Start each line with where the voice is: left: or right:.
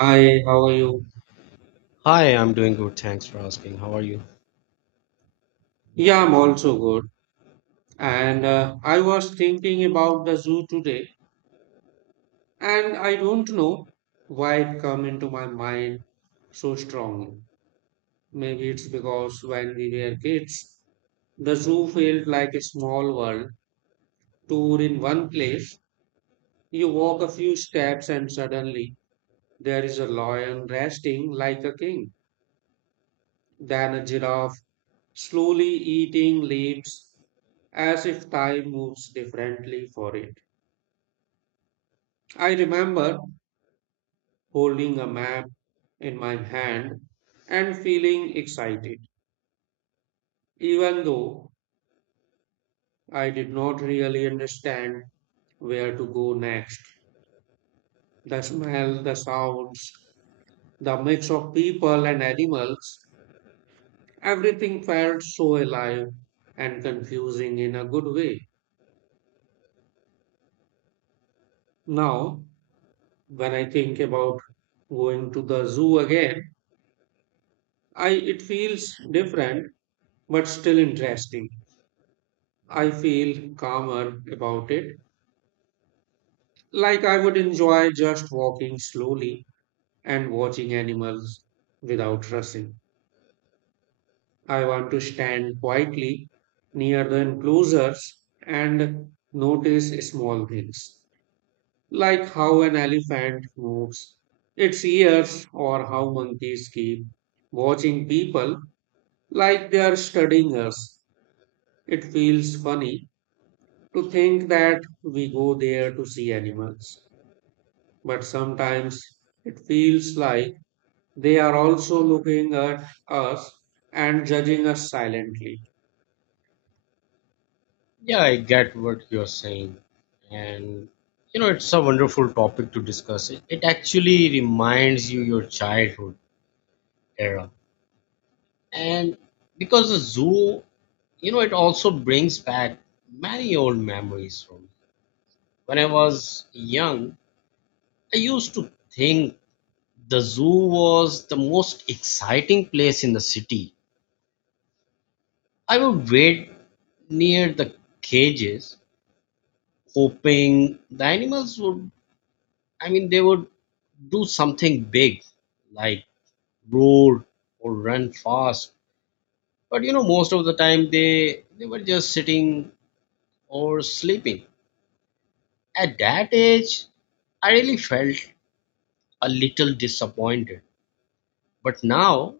right: Hi, how are you?
left: Hi, I'm doing good. Thanks for asking. How are you?
right: Yeah, I'm also good. And I was thinking about the zoo today, and I don't know why it come into my mind so strongly. Maybe it's because when we were kids, the zoo felt like a small world tour in one place. You walk a few steps and suddenly there is a lion resting like a king, then a giraffe slowly eating leaves as if time moves differently for it. I remember holding a map in my hand and feeling excited, even though I did not really understand where to go next. The smell, the sounds, the mix of people and animals, everything felt so alive and confusing in a good way. Now, when I think about going to the zoo again, I it feels different but still interesting. I feel calmer about it. Like I would enjoy just walking slowly and watching animals without rushing. I want to stand quietly near the enclosures and notice small things, like how an elephant moves its ears or how monkeys keep watching people like they are studying us. It feels funny to think that we go there to see animals, but sometimes it feels like they are also looking at us and judging us silently.
left: Yeah, I get what you're saying. And you know, it's a wonderful topic to discuss. It actually reminds you your childhood era. And because the zoo, you know, it also brings back many old memories from me. When I was young, I used to think the zoo was the most exciting place in the city. I would wait near the cages hoping the animals would, they would do something big like roar or run fast. But you know, most of the time they were just sitting or sleeping. At that age, I really felt a little disappointed. But now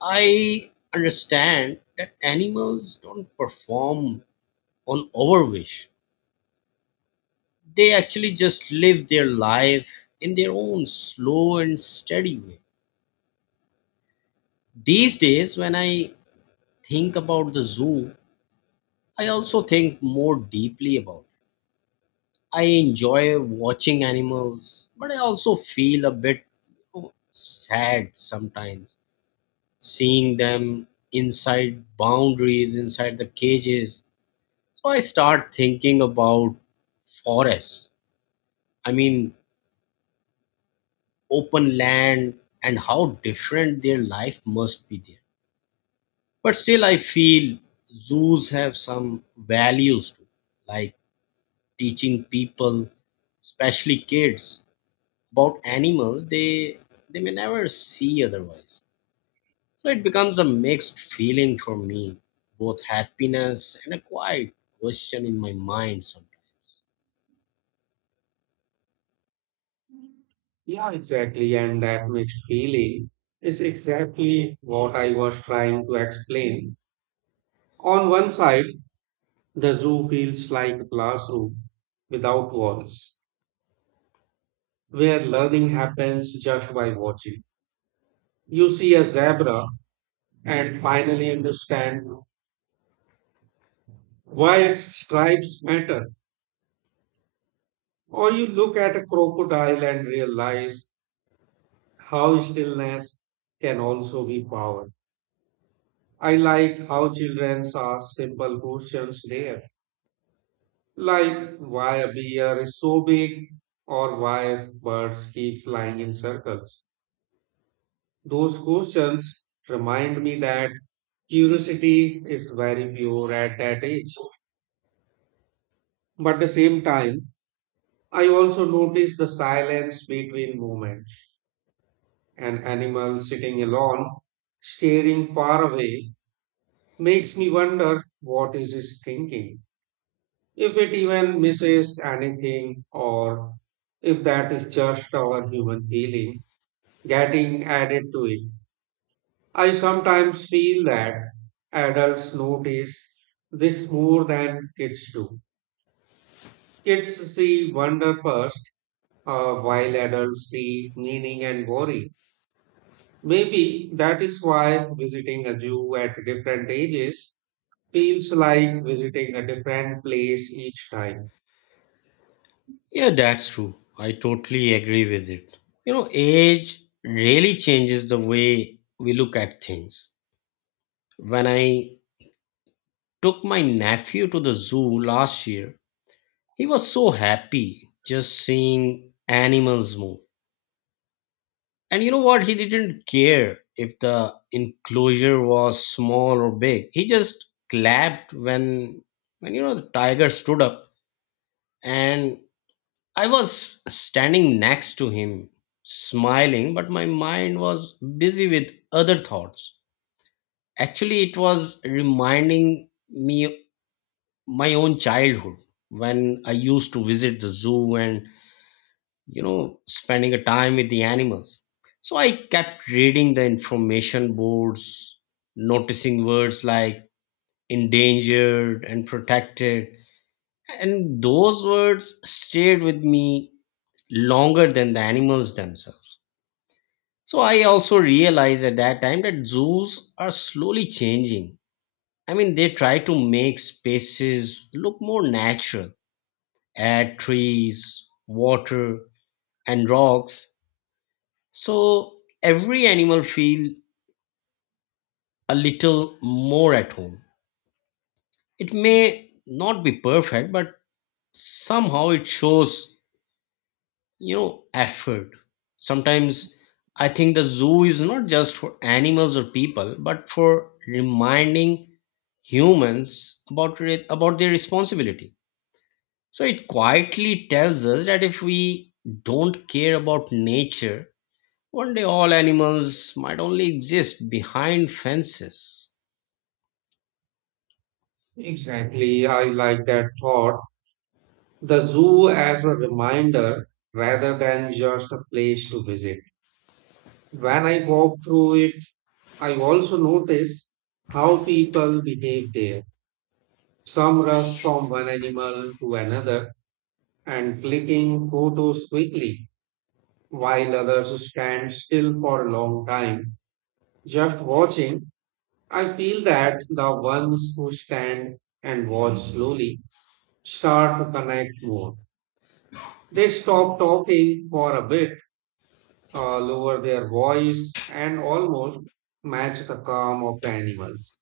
left: I understand that animals don't perform on our wish. They actually just live their life in their own slow and steady way. These days, when I think about the zoo, I also think more deeply about it. I enjoy watching animals, but I also feel a bit oh, sad sometimes seeing them inside boundaries, inside the cages. So I start thinking about forests. I mean, open land and how different their life must be there. But still, I feel zoos have some values too, like teaching people, especially kids, about animals they may never see otherwise. So it becomes a mixed feeling for me, both happiness and a quiet question in my mind sometimes.
right: Yeah, exactly. And that mixed feeling is exactly what I was trying to explain. On one side, the zoo feels like a classroom without walls, where learning happens just by watching. You see a zebra and finally understand why its stripes matter. Or you look at a crocodile and realize how stillness can also be power. I like how children ask simple questions there, like why a bear is so big or why birds keep flying in circles. Those questions remind me that curiosity is very pure at that age. But at the same time, I also notice the silence between moments. An animal sitting alone, staring far away, makes me wonder what is it thinking, if it even misses anything, or if that is just our human feeling getting added to it. I sometimes feel that adults notice this more than kids do. Kids see wonder first, while adults see meaning and worry. Maybe that is why visiting a zoo at different ages feels like visiting a different place each time.
left: Yeah, that's true. I totally agree with it. You know, age really changes the way we look at things. When I took my nephew to the zoo last year, he was so happy just seeing animals move. And you know what? He didn't care if the enclosure was small or big. He just clapped when you know the tiger stood up and I was standing next to him smiling, but my mind was busy with other thoughts. Actually, it was reminding me my own childhood when I used to visit the zoo and, you know, spending a time with the animals. So I kept reading the information boards, noticing words like endangered and protected. And those words stayed with me longer than the animals themselves. So I also realized at that time that zoos are slowly changing. I mean, they try to make spaces look more natural, add trees, water, and rocks. So every animal feel a little more at home. It may not be perfect, but somehow it shows, you know, effort. Sometimes I think the zoo is not just for animals or people, but for reminding humans about about their responsibility. So it quietly tells us that if we don't care about nature, one day all animals might only exist behind fences.
right: Exactly, I like that thought. The zoo as a reminder rather than just a place to visit. When I walk through it, I also notice how people behave there. Some rush from one animal to another and clicking photos quickly, while others stand still for a long time just watching. I feel that the ones who stand and watch slowly start to connect more. They stop talking for a bit, lower their voice, and almost match the calm of the animals.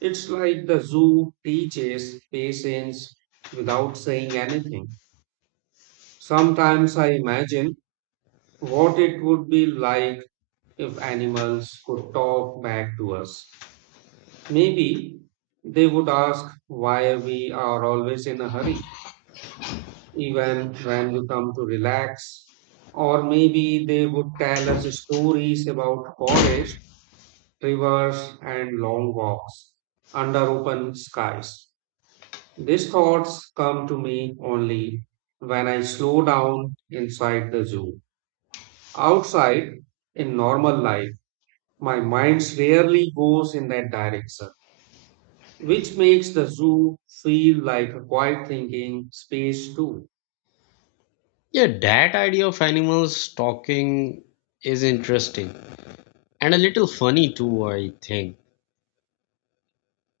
right: It's like the zoo teaches patience without saying anything. Sometimes I imagine what it would be like if animals could talk back to us. Maybe they would ask why we are always in a hurry, even when we come to relax. Or maybe they would tell us stories about forests, rivers, and long walks under open skies. These thoughts come to me only when I slow down inside the zoo. Outside, in normal life, my mind rarely goes in that direction, which makes the zoo feel like a quiet thinking space too.
left: Yeah, that idea of animals talking is interesting and a little funny too, I think.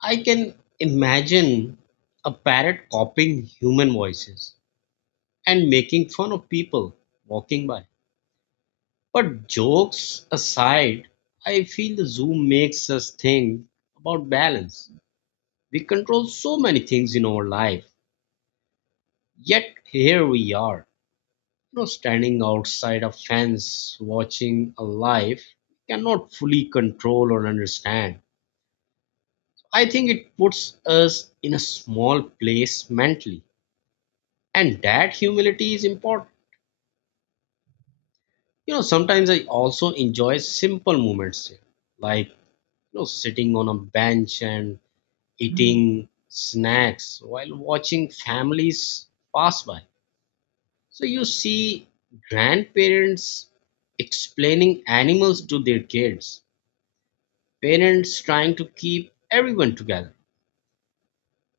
left: I can imagine a parrot copying human voices and making fun of people walking by. But jokes aside, I feel the zoo makes us think about balance. We control so many things in our life, yet here we are, you know, standing outside a fence watching a life we cannot fully control or understand. I think it puts us in a small place mentally, and that humility is important. You know, sometimes I also enjoy simple moments here, like you know, sitting on a bench and eating snacks while watching families pass by. So you see grandparents explaining animals to their kids, parents trying to keep everyone together,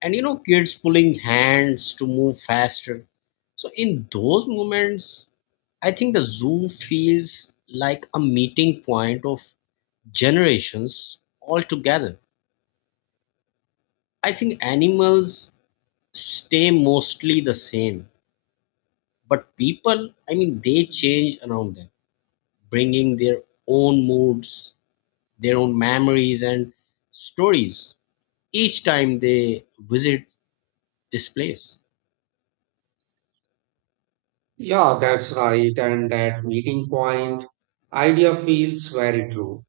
left: and you know kids pulling hands to move faster. So in those moments I think the zoo feels like a meeting point of generations all together. I think animals stay mostly the same, but people, I mean, they change around them, bringing their own moods, their own memories and stories each time they visit displays.
right: Yeah, that's right. And that meeting point idea feels very true.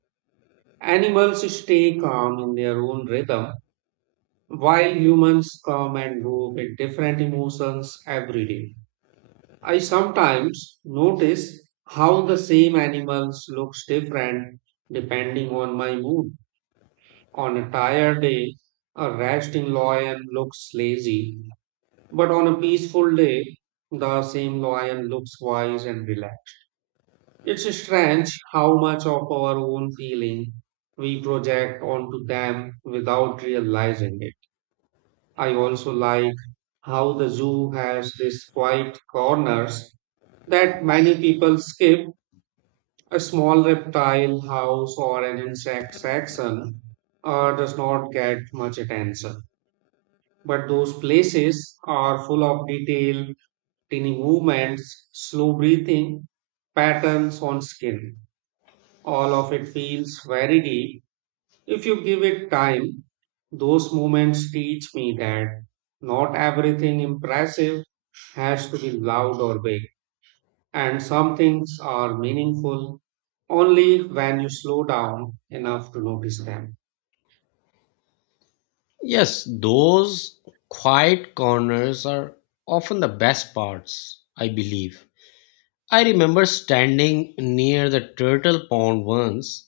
right: Animals stay calm in their own rhythm, while humans come and go with different emotions every day. I sometimes notice how the same animals looks different depending on my mood. On a tired day, a resting lion looks lazy. But on a peaceful day, the same lion looks wise and relaxed. It's strange how much of our own feeling we project onto them without realizing it. I also like how the zoo has these quiet corners that many people skip. A small reptile house or an insect section does not get much attention. But those places are full of detail: tiny movements, slow breathing, patterns on skin. All of it feels very deep. If you give it time, those moments teach me that not everything impressive has to be loud or big, and some things are meaningful only when you slow down enough to notice them.
left: Yes, those quiet corners are often the best parts, I believe. I remember standing near the turtle pond once,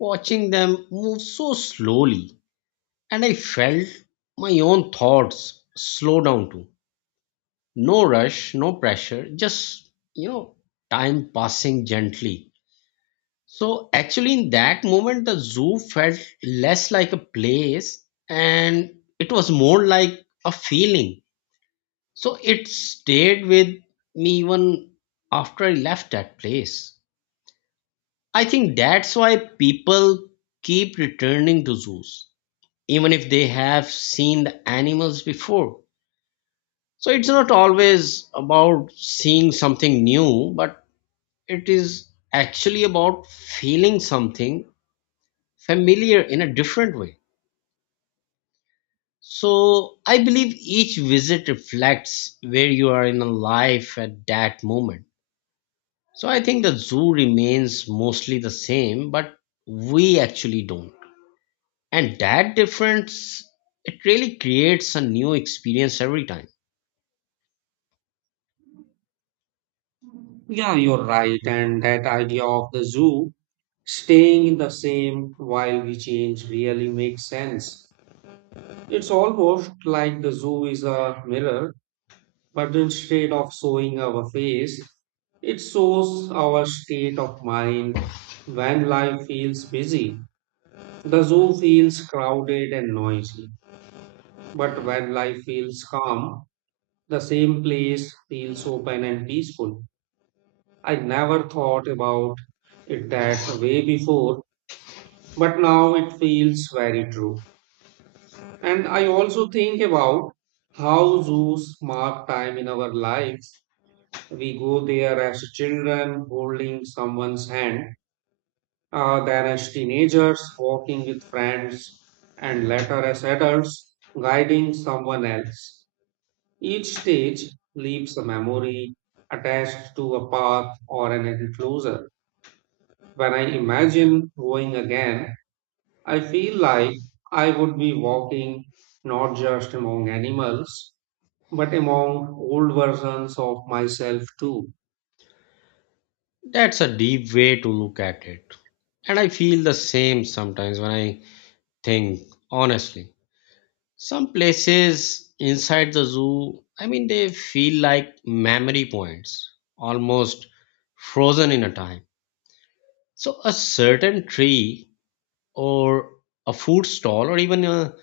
left: watching them move so slowly, and I felt my own thoughts slow down too. No rush, no pressure, just, you know, time passing gently. So actually, in that moment, the zoo felt less like a place and it was more like a feeling. So it stayed with me even after I left that place. I think that's why people keep returning to zoos, even if they have seen the animals before. So it's not always about seeing something new, but it is actually about feeling something familiar in a different way. So I believe each visit reflects where you are in life at that moment. So I think the zoo remains mostly the same, but we actually don't. And that difference, it really creates a new experience every time.
right: Yeah, you're right. And that idea of the zoo staying in the same while we change really makes sense. It's almost like the zoo is a mirror, but instead of showing our face, it shows our state of mind. When life feels busy, the zoo feels crowded and noisy. But when life feels calm, the same place feels open and peaceful. I never thought about it that way before, but now it feels very true. And I also think about how zoos mark time in our lives. We go there as children, holding someone's hand, then as teenagers, walking with friends, and later as adults, guiding someone else. Each stage leaves a memory attached to a path or an enclosure. When I imagine going again, I feel like I would be walking not just among animals but among old versions of myself too.
left: That's a deep way to look at it. And I feel the same sometimes when I think, honestly. Some places inside the zoo, I mean, they feel like memory points, almost frozen in a time. So, a certain tree or a food stall or even a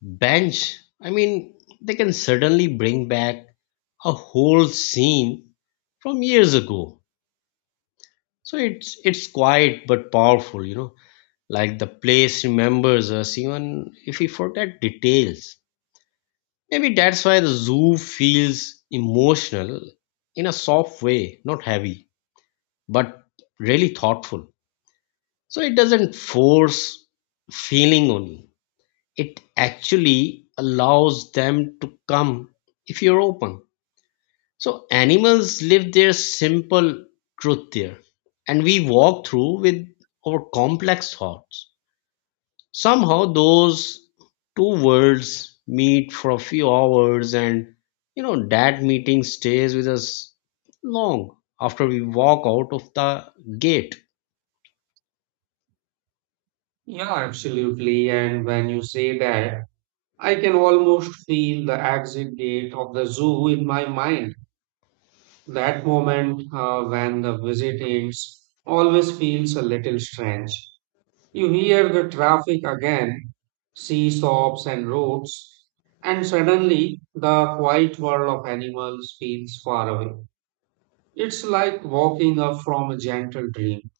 left: bench, I mean, they can suddenly bring back a whole scene from years ago. So it's quiet but powerful, you know. Like the place remembers us even if we forget details. Maybe that's why the zoo feels emotional in a soft way, not heavy, but really thoughtful. So it doesn't force feeling on you. It actually allows them to come if you're open. So animals live their simple truth there, and we walk through with our complex thoughts. Somehow those two worlds meet for a few hours and you know that meeting stays with us long after we walk out of the gate.
right: Yeah, absolutely. And when you say that, I can almost feel the exit gate of the zoo in my mind. That moment, when the visit ends, always feels a little strange. You hear the traffic again, see stops and roads, and suddenly the quiet world of animals feels far away. It's like walking up from a gentle dream.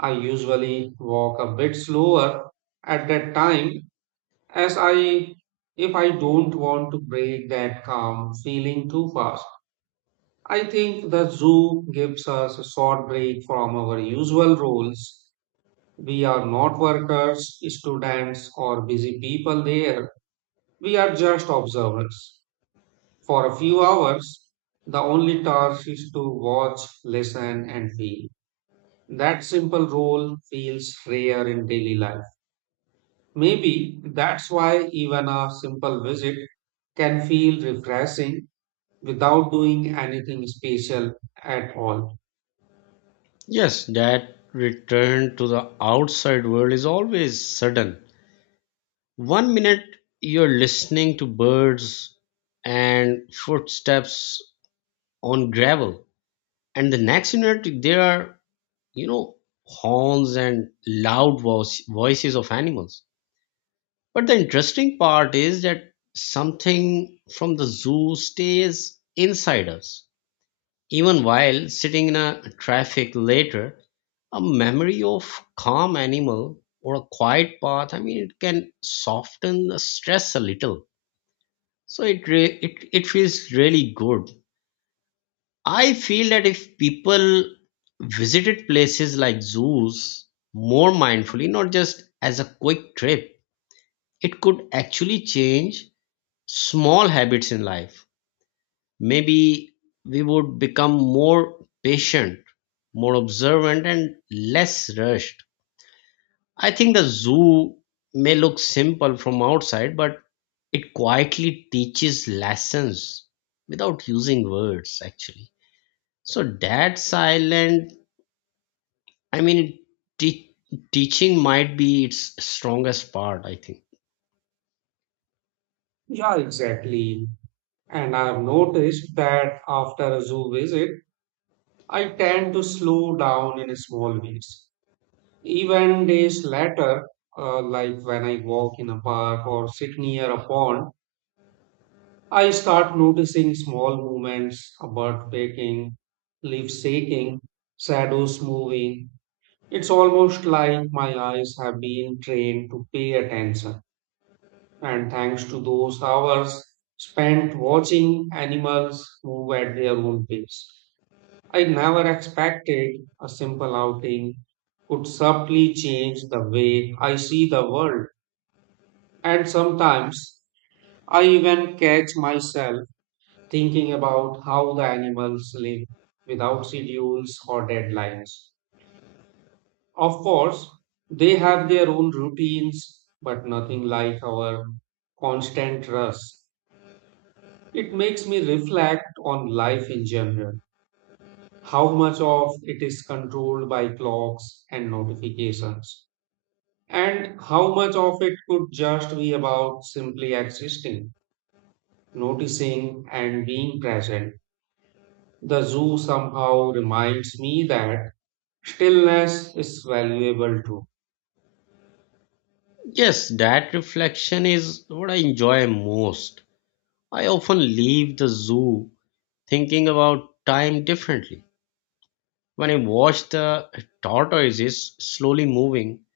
right: I usually walk a bit slower at that time, as I if I don't want to break that calm feeling too fast. I think the zoo gives us a short break from our usual roles. We are not workers, students, or busy people there. We are just observers. For a few hours, the only task is to watch, listen, and feel. That simple role feels rare in daily life. Maybe that's why even a simple visit can feel refreshing without doing anything special at all.
left: Yes, that return to the outside world is always sudden. One minute you're listening to birds and footsteps on gravel, and the next minute there are, you know, horns and loud voices of animals. But the interesting part is that something from the zoo stays inside us. Even while sitting in a traffic later, a memory of calm animal or a quiet path, I mean, it can soften the stress a little. So it feels really good. I feel that if people visited places like zoos more mindfully, not just as a quick trip, it could actually change small habits in life, maybe we would become more patient, more observant, and less rushed. I think the zoo may look simple from outside, but it quietly teaches lessons without using words, actually. So that silent, I mean, te- teaching might be its strongest part, I think.
right: Yeah, exactly. And I've noticed that after a zoo visit, I tend to slow down in small ways. Even days later, like when I walk in a park or sit near a pond, I start noticing small movements, a bird pecking, leaves shaking, shadows moving. It's almost like my eyes have been trained to pay attention, and thanks to those hours spent watching animals move at their own pace. I never expected a simple outing could subtly change the way I see the world, and sometimes I even catch myself thinking about how the animals live without schedules or deadlines. Of course, they have their own routines, but nothing like our constant rush. It makes me reflect on life in general, how much of it is controlled by clocks and notifications, and how much of it could just be about simply existing, noticing, and being present. The zoo somehow reminds me that stillness is valuable too.
left: Yes, that reflection is what I enjoy most. I often leave the zoo thinking about time differently. When I watch the tortoises slowly moving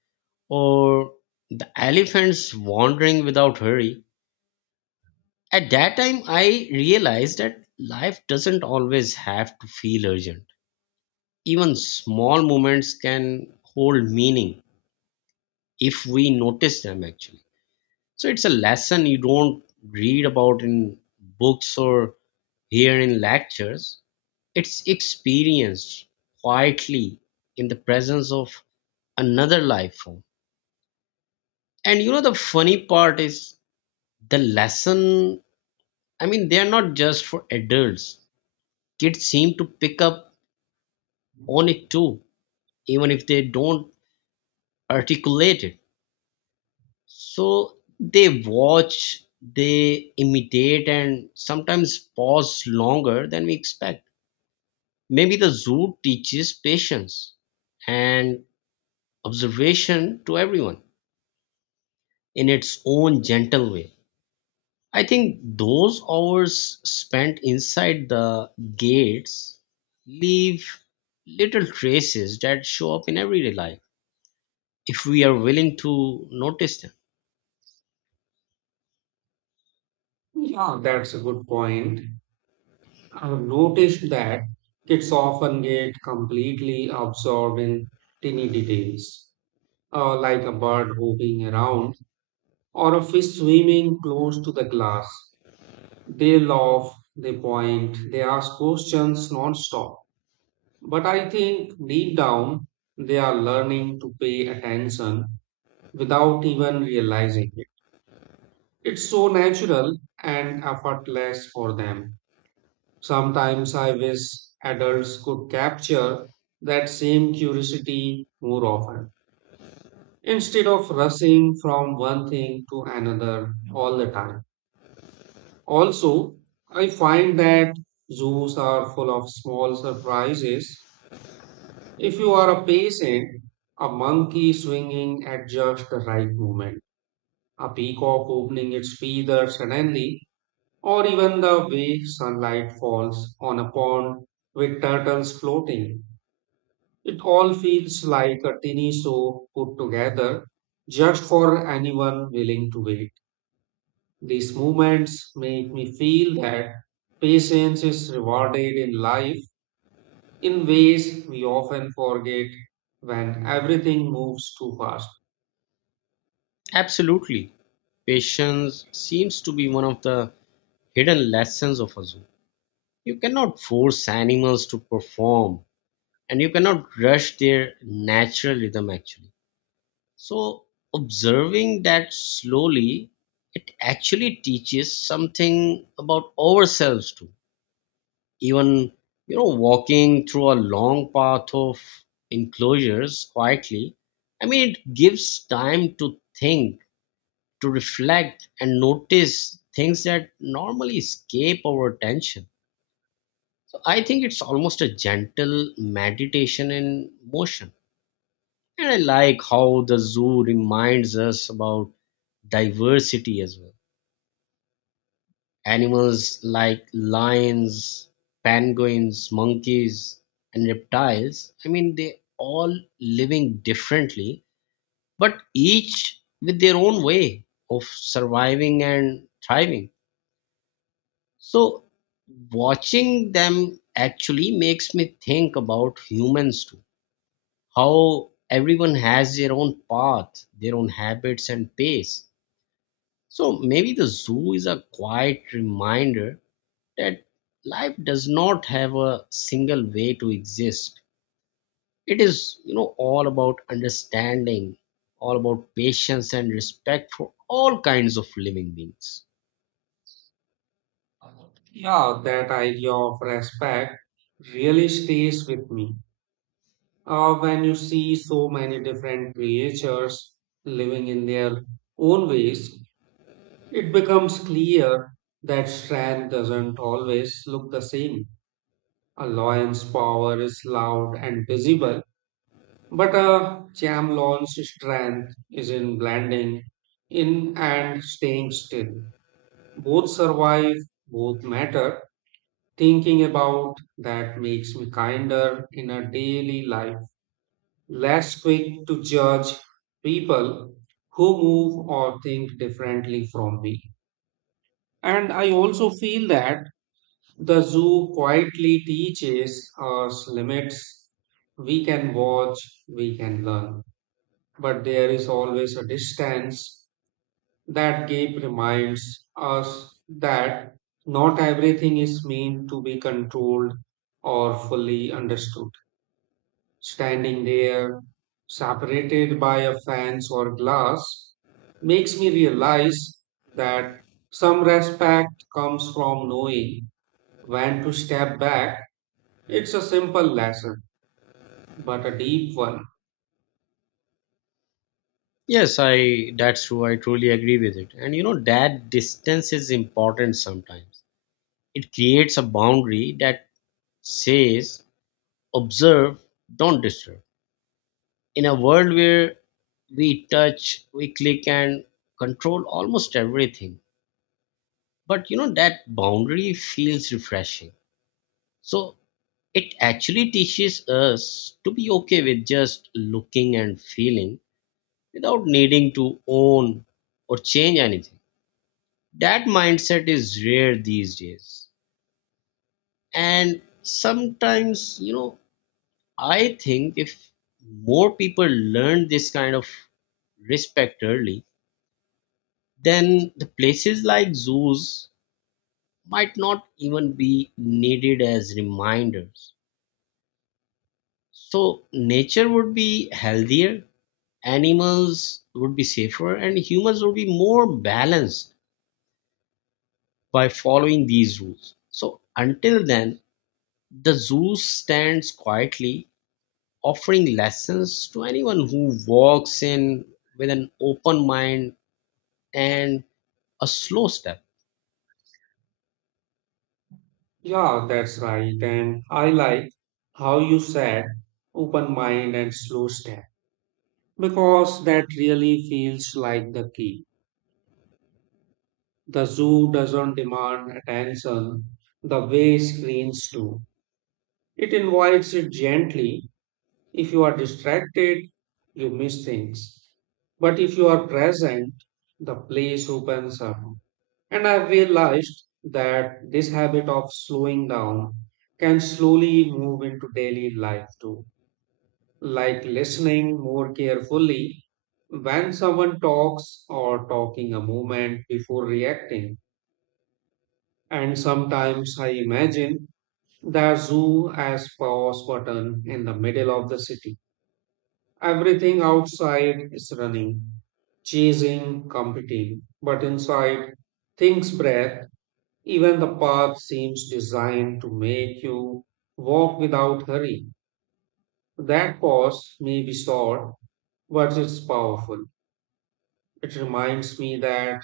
left: or the elephants wandering without hurry, at that time I realized that life doesn't always have to feel urgent. Even small moments can hold meaning if we notice them actually. So it's a lesson you don't read about in books or hear in lectures. It's experienced quietly in the presence of another life form. And you know, the funny part is the lesson, I mean, they are not just for adults. Kids seem to pick up on it too, even if they don't articulate it. So they watch, they imitate, and sometimes pause longer than we expect. Maybe the zoo teaches patience and observation to everyone, in its own gentle way. I think those hours spent inside the gates leave little traces that show up in everyday life if we are willing to notice them.
right: Yeah, that's a good point. I've noticed that kids often get completely absorbed in tiny details, like a bird hopping around or a fish swimming close to the glass. They laugh, they point, they ask questions non-stop. But I think deep down, they are learning to pay attention without even realizing it. It's so natural and effortless for them. Sometimes I wish adults could capture that same curiosity more often instead of rushing from one thing to another all the time. Also, I find that zoos are full of small surprises. If you are a patient, a monkey swinging at just the right moment, a peacock opening its feathers suddenly, or even the way sunlight falls on a pond with turtles floating. It all feels like a tiny show put together just for anyone willing to wait. These moments make me feel that patience is rewarded in life in ways we often forget when everything moves too fast.
left: Absolutely. Patience seems to be one of the hidden lessons of a zoo. You cannot force animals to perform and you cannot rush their natural rhythm actually. So, observing that slowly, it actually teaches something about ourselves too. Even, you know, walking through a long path of enclosures quietly, I mean, it gives time to think, to reflect, and notice things that normally escape our attention. So, I think it's almost a gentle meditation in motion. And I like how the zoo reminds us about diversity as well. Animals like lions, penguins, monkeys, and reptiles, I mean, they all living differently, but each with their own way of surviving and thriving. So, watching them actually makes me think about humans too. How everyone has their own path, their own habits, and pace. So maybe the zoo is a quiet reminder that life does not have a single way to exist. It is, you know, all about understanding, all about patience and respect for all kinds of living beings.
right: Yeah, that idea of respect really stays with me. When you see so many different creatures living in their own ways, it becomes clear that strength doesn't always look the same. A lion's power is loud and visible, but a chameleon's strength is in blending in and staying still. Both survive, both matter. Thinking about that makes me kinder in a daily life, less quick to judge people who move or think differently from me. And I also feel that the zoo quietly teaches us limits. We can watch, we can learn, but there is always a distance. That gap reminds us that not everything is meant to be controlled or fully understood. Standing there, separated by a fence or glass, makes me realize that some respect comes from knowing when to step back. It's a simple lesson, but a deep one.
left: Yes, I that's true. I truly agree with it. And you know that distance is important sometimes. It creates a boundary that says observe, don't disturb, in a world where we touch, we click, and control almost everything. But you know, that boundary feels refreshing. So it actually teaches us to be okay with just looking and feeling without needing to own or change anything. That mindset is rare these days. And sometimes, you know, I think if more people learn this kind of respect early, then the places like zoos might not even be needed as reminders. So nature would be healthier, animals would be safer, and humans would be more balanced by following these rules. So until then, the zoo stands quietly, offering lessons to anyone who walks in with an open mind and a slow step.
right: Yeah, that's right. And I like how you said open mind and slow step, because that really feels like the key. The zoo doesn't demand attention the way screens do. It invites it gently. If you are distracted, you miss things. But if you are present, the place opens up. And I've realized that this habit of slowing down can slowly move into daily life too, like listening more carefully when someone talks or talking a moment before reacting. And sometimes I imagine the zoo as pause button in the middle of the city. Everything outside is running, chasing, competing, but inside things breathe. Even the path seems designed to make you walk without hurry. That pause may be short, but it's powerful. It reminds me that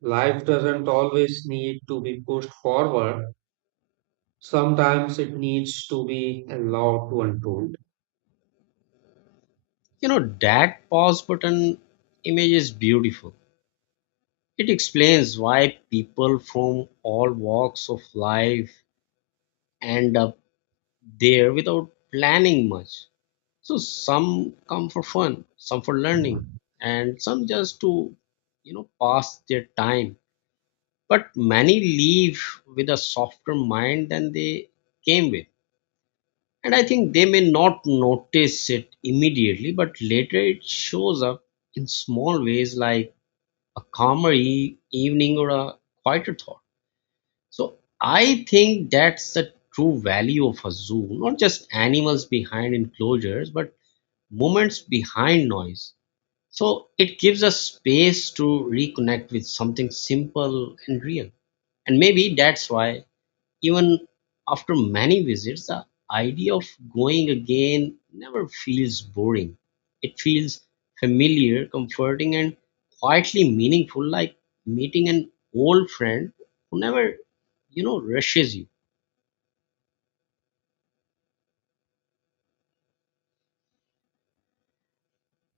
right: life doesn't always need to be pushed forward. Sometimes it needs to be allowed to unfold.
left: You know, that pause button image is beautiful. It explains why people from all walks of life end up there without planning much. So some come for fun, some for learning, and some just to, you know, pass their time. But many leave with a softer mind than they came with. And I think they may not notice it immediately, but later it shows up in small ways like a calmer evening or a quieter thought. So I think that's the true value of a zoo, not just animals behind enclosures, but moments behind noise. So it gives us space to reconnect with something simple and real. And maybe that's why even after many visits, the idea of going again never feels boring. It feels familiar, comforting, and quietly meaningful, like meeting an old friend who never, you know, rushes you.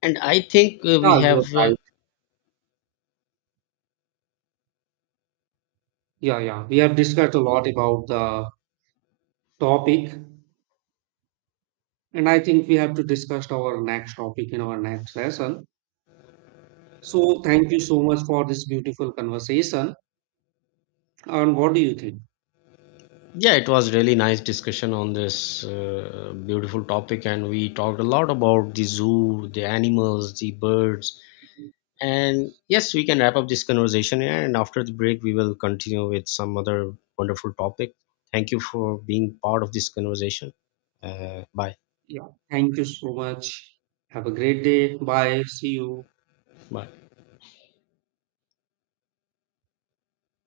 left: And I think
right: Yeah,
left: we
right: you're
left: have,
right: right. Yeah, yeah. We have discussed a lot about the topic, and I think we have to discuss our next topic in our next session. So, thank you so much for this beautiful conversation. And what do you think?
left: yeah, it was really nice discussion on this beautiful topic, and we talked a lot about the zoo, the animals, the birds. And yes, we can wrap up this conversation here. And after the break, we will continue with some other wonderful topic. Thank you for being part of this conversation. Bye.
right: Yeah. Thank you so much. Have a great day. Bye. See you.
left: Bye.